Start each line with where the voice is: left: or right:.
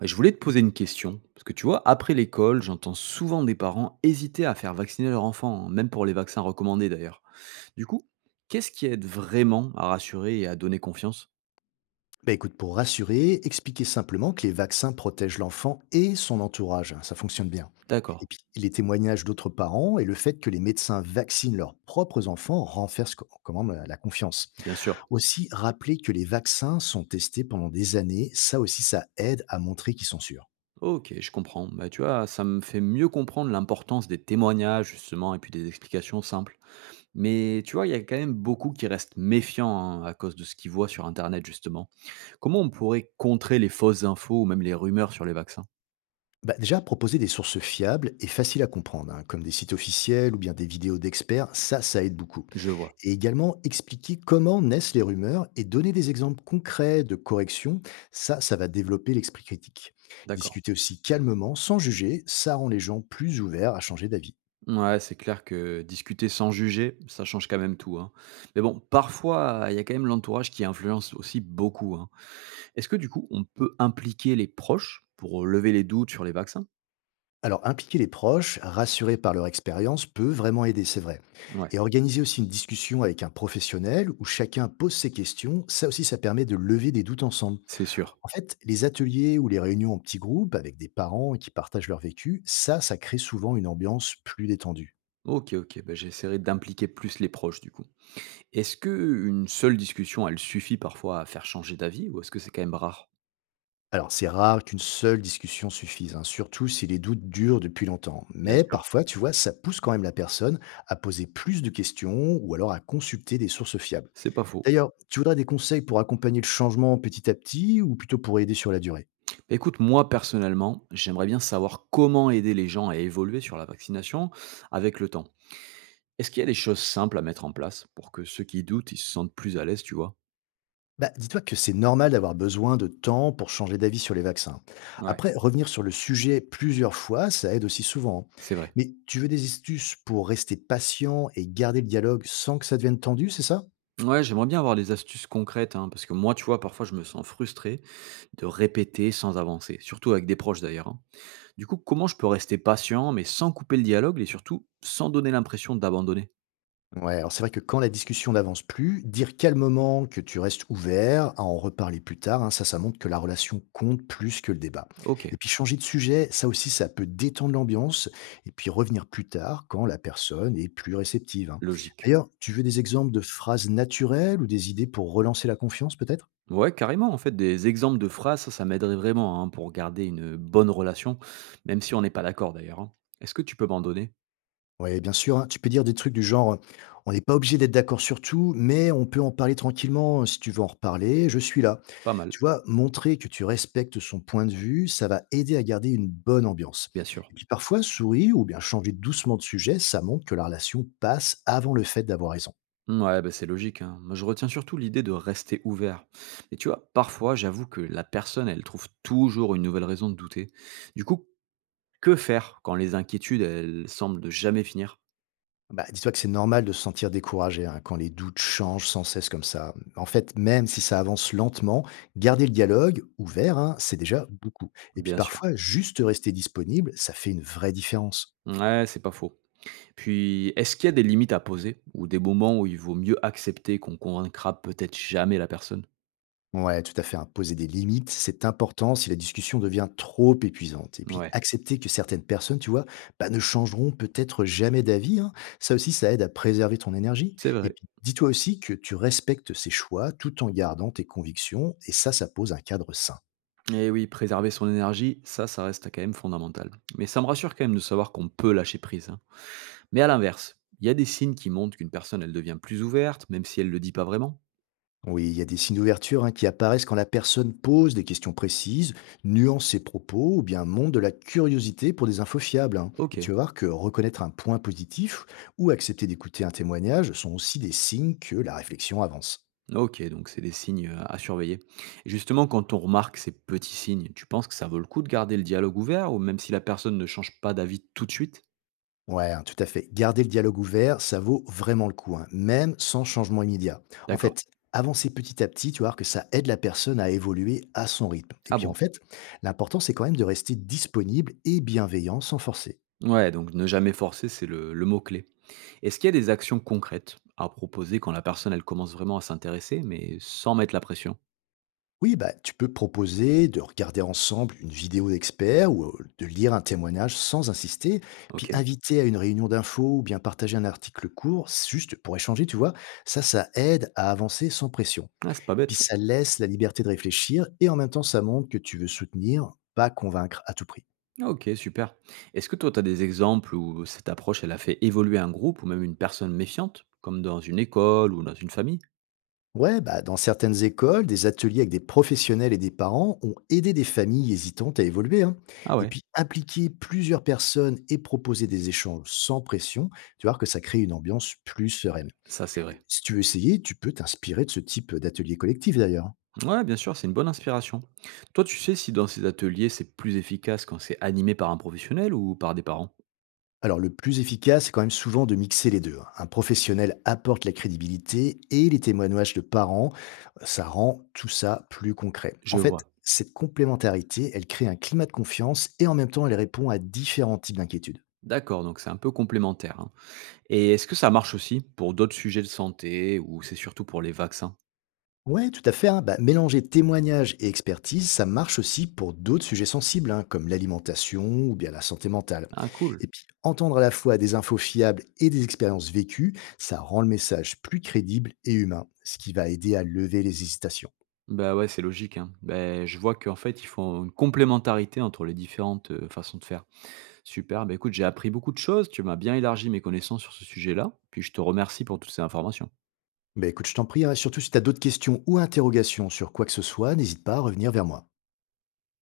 right: Je voulais te poser une question, parce que tu vois, après l'école, j'entends souvent des parents hésiter à faire vacciner leur enfant, hein, même pour les vaccins recommandés d'ailleurs. Du coup, qu'est-ce qui aide vraiment à rassurer et à donner confiance?
left: Bah écoute, pour rassurer, expliquer simplement que les vaccins protègent l'enfant et son entourage, hein, ça fonctionne bien. Et
right: D'accord,
left: puis, les témoignages d'autres parents et le fait que les médecins vaccinent leurs propres enfants renforce quand même la confiance.
right: bien sûr.
left: Aussi, rappeler que les vaccins sont testés pendant des années, ça aussi, ça aide à montrer qu'ils sont sûrs.
right: Ok, je comprends. Bah, tu vois, ça me fait mieux comprendre l'importance des témoignages, justement, et puis des explications simples. Mais tu vois, il y a quand même beaucoup qui restent méfiants hein, à cause de ce qu'ils voient sur Internet, justement. Comment on pourrait contrer les fausses infos ou même les rumeurs sur les vaccins?
left: Bah, déjà, proposer des sources fiables et faciles à comprendre, hein, comme des sites officiels ou bien des vidéos d'experts, ça aide beaucoup.
right: Je vois,
left: Et également, expliquer comment naissent les rumeurs et donner des exemples concrets de corrections, ça va développer l'esprit critique.
right: d'accord.
left: Discuter aussi calmement, sans juger, ça rend les gens plus ouverts à changer d'avis.
right: Ouais, c'est clair que discuter sans juger, ça change quand même tout, hein. Mais bon, parfois, il y a quand même l'entourage qui influence aussi beaucoup, hein. Est-ce que du coup, on peut impliquer les proches pour lever les doutes sur les vaccins?
left: Alors, impliquer les proches, rassurés par leur expérience, peut vraiment aider, c'est vrai.
right: Ouais,
left: Et organiser aussi une discussion avec un professionnel où chacun pose ses questions, ça aussi, ça permet de lever des doutes ensemble.
right: c'est sûr.
left: En fait, les ateliers ou les réunions en petits groupes avec des parents qui partagent leur vécu, ça crée souvent une ambiance plus détendue.
right: Ok, ok, Ben j'essaierai d'impliquer plus les proches du coup. Est-ce que une seule discussion, elle suffit parfois à faire changer d'avis ou est-ce que c'est quand même rare?
left: Alors, c'est rare qu'une seule discussion suffise, hein, surtout si les doutes durent depuis longtemps.
right: Bien
left: Mais
right: sûr,
left: parfois, tu vois, ça pousse quand même la personne à poser plus de questions ou alors à consulter des sources fiables.
right: c'est pas faux.
left: D'ailleurs, tu voudrais des conseils pour accompagner le changement petit à petit ou plutôt pour aider sur la durée?
right: Bah, écoute, moi personnellement, j'aimerais bien savoir comment aider les gens à évoluer sur la vaccination avec le temps. Est-ce qu'il y a des choses simples à mettre en place pour que ceux qui doutent, ils se sentent plus à l'aise, tu vois?
left: Bah, dis-toi que c'est normal d'avoir besoin de temps pour changer d'avis sur les vaccins.
right: Ouais,
left: Après, revenir sur le sujet plusieurs fois, ça aide aussi souvent, hein.
right: c'est vrai.
left: Mais tu veux des astuces pour rester patient et garder le dialogue sans que ça devienne tendu, c'est ça?
right: Ouais, j'aimerais bien avoir des astuces concrètes, hein, parce que moi, tu vois, parfois, je me sens frustré de répéter sans avancer, surtout avec des proches d'ailleurs, hein. Du coup, comment je peux rester patient, mais sans couper le dialogue et surtout sans donner l'impression d'abandonner?
left: Ouais, alors c'est vrai que quand la discussion n'avance plus, dire calmement que tu restes ouvert à en reparler plus tard, hein, ça montre que la relation compte plus que le débat.
right: Ok,
left: Et puis changer de sujet, ça aussi, ça peut détendre l'ambiance et puis revenir plus tard quand la personne est plus réceptive, hein.
right: logique.
left: D'ailleurs, tu veux des exemples de phrases naturelles ou des idées pour relancer la confiance peut-être?
right: Ouais, carrément, en fait, des exemples de phrases, ça m'aiderait vraiment hein, pour garder une bonne relation, même si on n'est pas d'accord d'ailleurs, hein. Est-ce que tu peux m'en donner?
left: Ouais, bien sûr, hein. Tu peux dire des trucs du genre, «On n'est pas obligé d'être d'accord sur tout, mais on peut en parler tranquillement, si tu veux en reparler, je suis là».
right: Pas mal,
left: Tu vois? Montrer que tu respectes son point de vue, ça va aider à garder une bonne ambiance.
right: bien sûr.
left: Et puis parfois, sourire ou bien changer doucement de sujet, ça montre que la relation passe avant le fait d'avoir raison.
right: Ouais, bah, c'est logique. Hein. Moi, je retiens surtout l'idée de rester ouvert. Et tu vois, parfois, j'avoue que la personne, elle trouve toujours une nouvelle raison de douter. Du coup, que faire quand les inquiétudes, elles semblent de jamais finir?
left: Bah, dis-toi que c'est normal de se sentir découragé, hein, quand les doutes changent sans cesse comme ça. En fait, même si ça avance lentement, garder le dialogue ouvert, hein, c'est déjà beaucoup. Et puis
right: Bien sûr.
left: parfois, juste rester disponible, ça fait une vraie différence.
right: Ouais, c'est pas faux. Puis, est-ce qu'il y a des limites à poser ou des moments où il vaut mieux accepter qu'on convaincra peut-être jamais la personne?
left: Ouais, tout à fait, hein. Poser des limites, c'est important si la discussion devient trop épuisante. Et puis
right: Ouais,
left: accepter que certaines personnes, tu vois, bah, ne changeront peut-être jamais d'avis, hein. Ça aussi, ça aide à préserver ton énergie.
right: c'est
left: Et
right: vrai.
left: puis dis-toi aussi que tu respectes ses choix tout en gardant tes convictions. Et ça pose un cadre sain.
right: Et oui, préserver son énergie, ça reste quand même fondamental. Mais ça me rassure quand même de savoir qu'on peut lâcher prise. Hein. Mais à l'inverse, il y a des signes qui montrent qu'une personne, elle devient plus ouverte, même si elle ne le dit pas vraiment?
left: Oui, il y a des signes d'ouverture, hein, qui apparaissent quand la personne pose des questions précises, nuance ses propos ou bien montre de la curiosité pour des infos fiables, hein.
right: Ok,
left: Et tu vas voir que reconnaître un point positif ou accepter d'écouter un témoignage sont aussi des signes que la réflexion avance.
right: ok, donc c'est des signes à surveiller. Et justement, quand on remarque ces petits signes, tu penses que ça vaut le coup de garder le dialogue ouvert, ou même si la personne ne change pas d'avis tout de suite?
left: Ouais, hein, tout à fait. Garder le dialogue ouvert, ça vaut vraiment le coup, hein, même sans changement immédiat. En
right: D'accord.
left: fait, avancer petit à petit, tu vas voir que ça aide la personne à évoluer à son rythme. Et
right: Ah
left: puis en
right: bon?
left: fait, l'important, c'est quand même de rester disponible et bienveillant sans forcer.
right: Ouais, donc ne jamais forcer, c'est le mot-clé. Est-ce qu'il y a des actions concrètes à proposer quand la personne, elle commence vraiment à s'intéresser, mais sans mettre la pression?
left: Oui, bah, tu peux proposer de regarder ensemble une vidéo d'expert ou de lire un témoignage sans insister, puis
right: Ok.
left: inviter à une réunion d'infos ou bien partager un article court, c'est juste pour échanger, tu vois. Ça aide à avancer sans pression.
right: Ah, c'est pas
left: Et
right: bête
left: puis
right: ça.
left: ça laisse la liberté de réfléchir et en même temps, ça montre que tu veux soutenir, pas convaincre à tout prix.
right: OK, super. Est-ce que toi, tu as des exemples où cette approche, elle a fait évoluer un groupe ou même une personne méfiante, comme dans une école ou dans une famille?
left: Ouais, bah, dans certaines écoles, des ateliers avec des professionnels et des parents ont aidé des familles hésitantes à évoluer, hein.
right: Ah
left: Et
right: ouais,
left: puis, impliquer plusieurs personnes et proposer des échanges sans pression, tu vois que ça crée une ambiance plus sereine.
right: ça c'est vrai.
left: Si tu veux essayer, tu peux t'inspirer de ce type d'atelier collectif d'ailleurs.
right: Ouais, bien sûr, c'est une bonne inspiration. Toi, tu sais si dans ces ateliers, c'est plus efficace quand c'est animé par un professionnel ou par des parents?
left: Alors, le plus efficace, c'est quand même souvent de mixer les deux, hein. Un professionnel apporte la crédibilité et les témoignages de parents, ça rend tout ça plus concret. En
right: Je
left: fait,
right: vois.
left: cette complémentarité, elle crée un climat de confiance et en même temps, elle répond à différents types d'inquiétudes.
right: D'accord, donc c'est un peu complémentaire, hein. Et est-ce que ça marche aussi pour d'autres sujets de santé ou c'est surtout pour les vaccins?
left: Ouais, tout à fait, hein. Bah, mélanger témoignages et expertise, ça marche aussi pour d'autres sujets sensibles, hein, comme l'alimentation ou bien la santé mentale.
right: Ah cool.
left: Et puis, entendre à la fois des infos fiables et des expériences vécues, ça rend le message plus crédible et humain, ce qui va aider à lever les hésitations.
right: Bah ouais, c'est logique, hein. Ben, je vois qu'en fait, ils font une complémentarité entre les différentes façons de faire. Super, bah écoute, j'ai appris beaucoup de choses, tu m'as bien élargi mes connaissances sur ce sujet-là, puis je te remercie pour toutes ces informations.
left: Bah, écoute, je t'en prie, hein, surtout si tu as d'autres questions ou interrogations sur quoi que ce soit, n'hésite pas à revenir vers moi.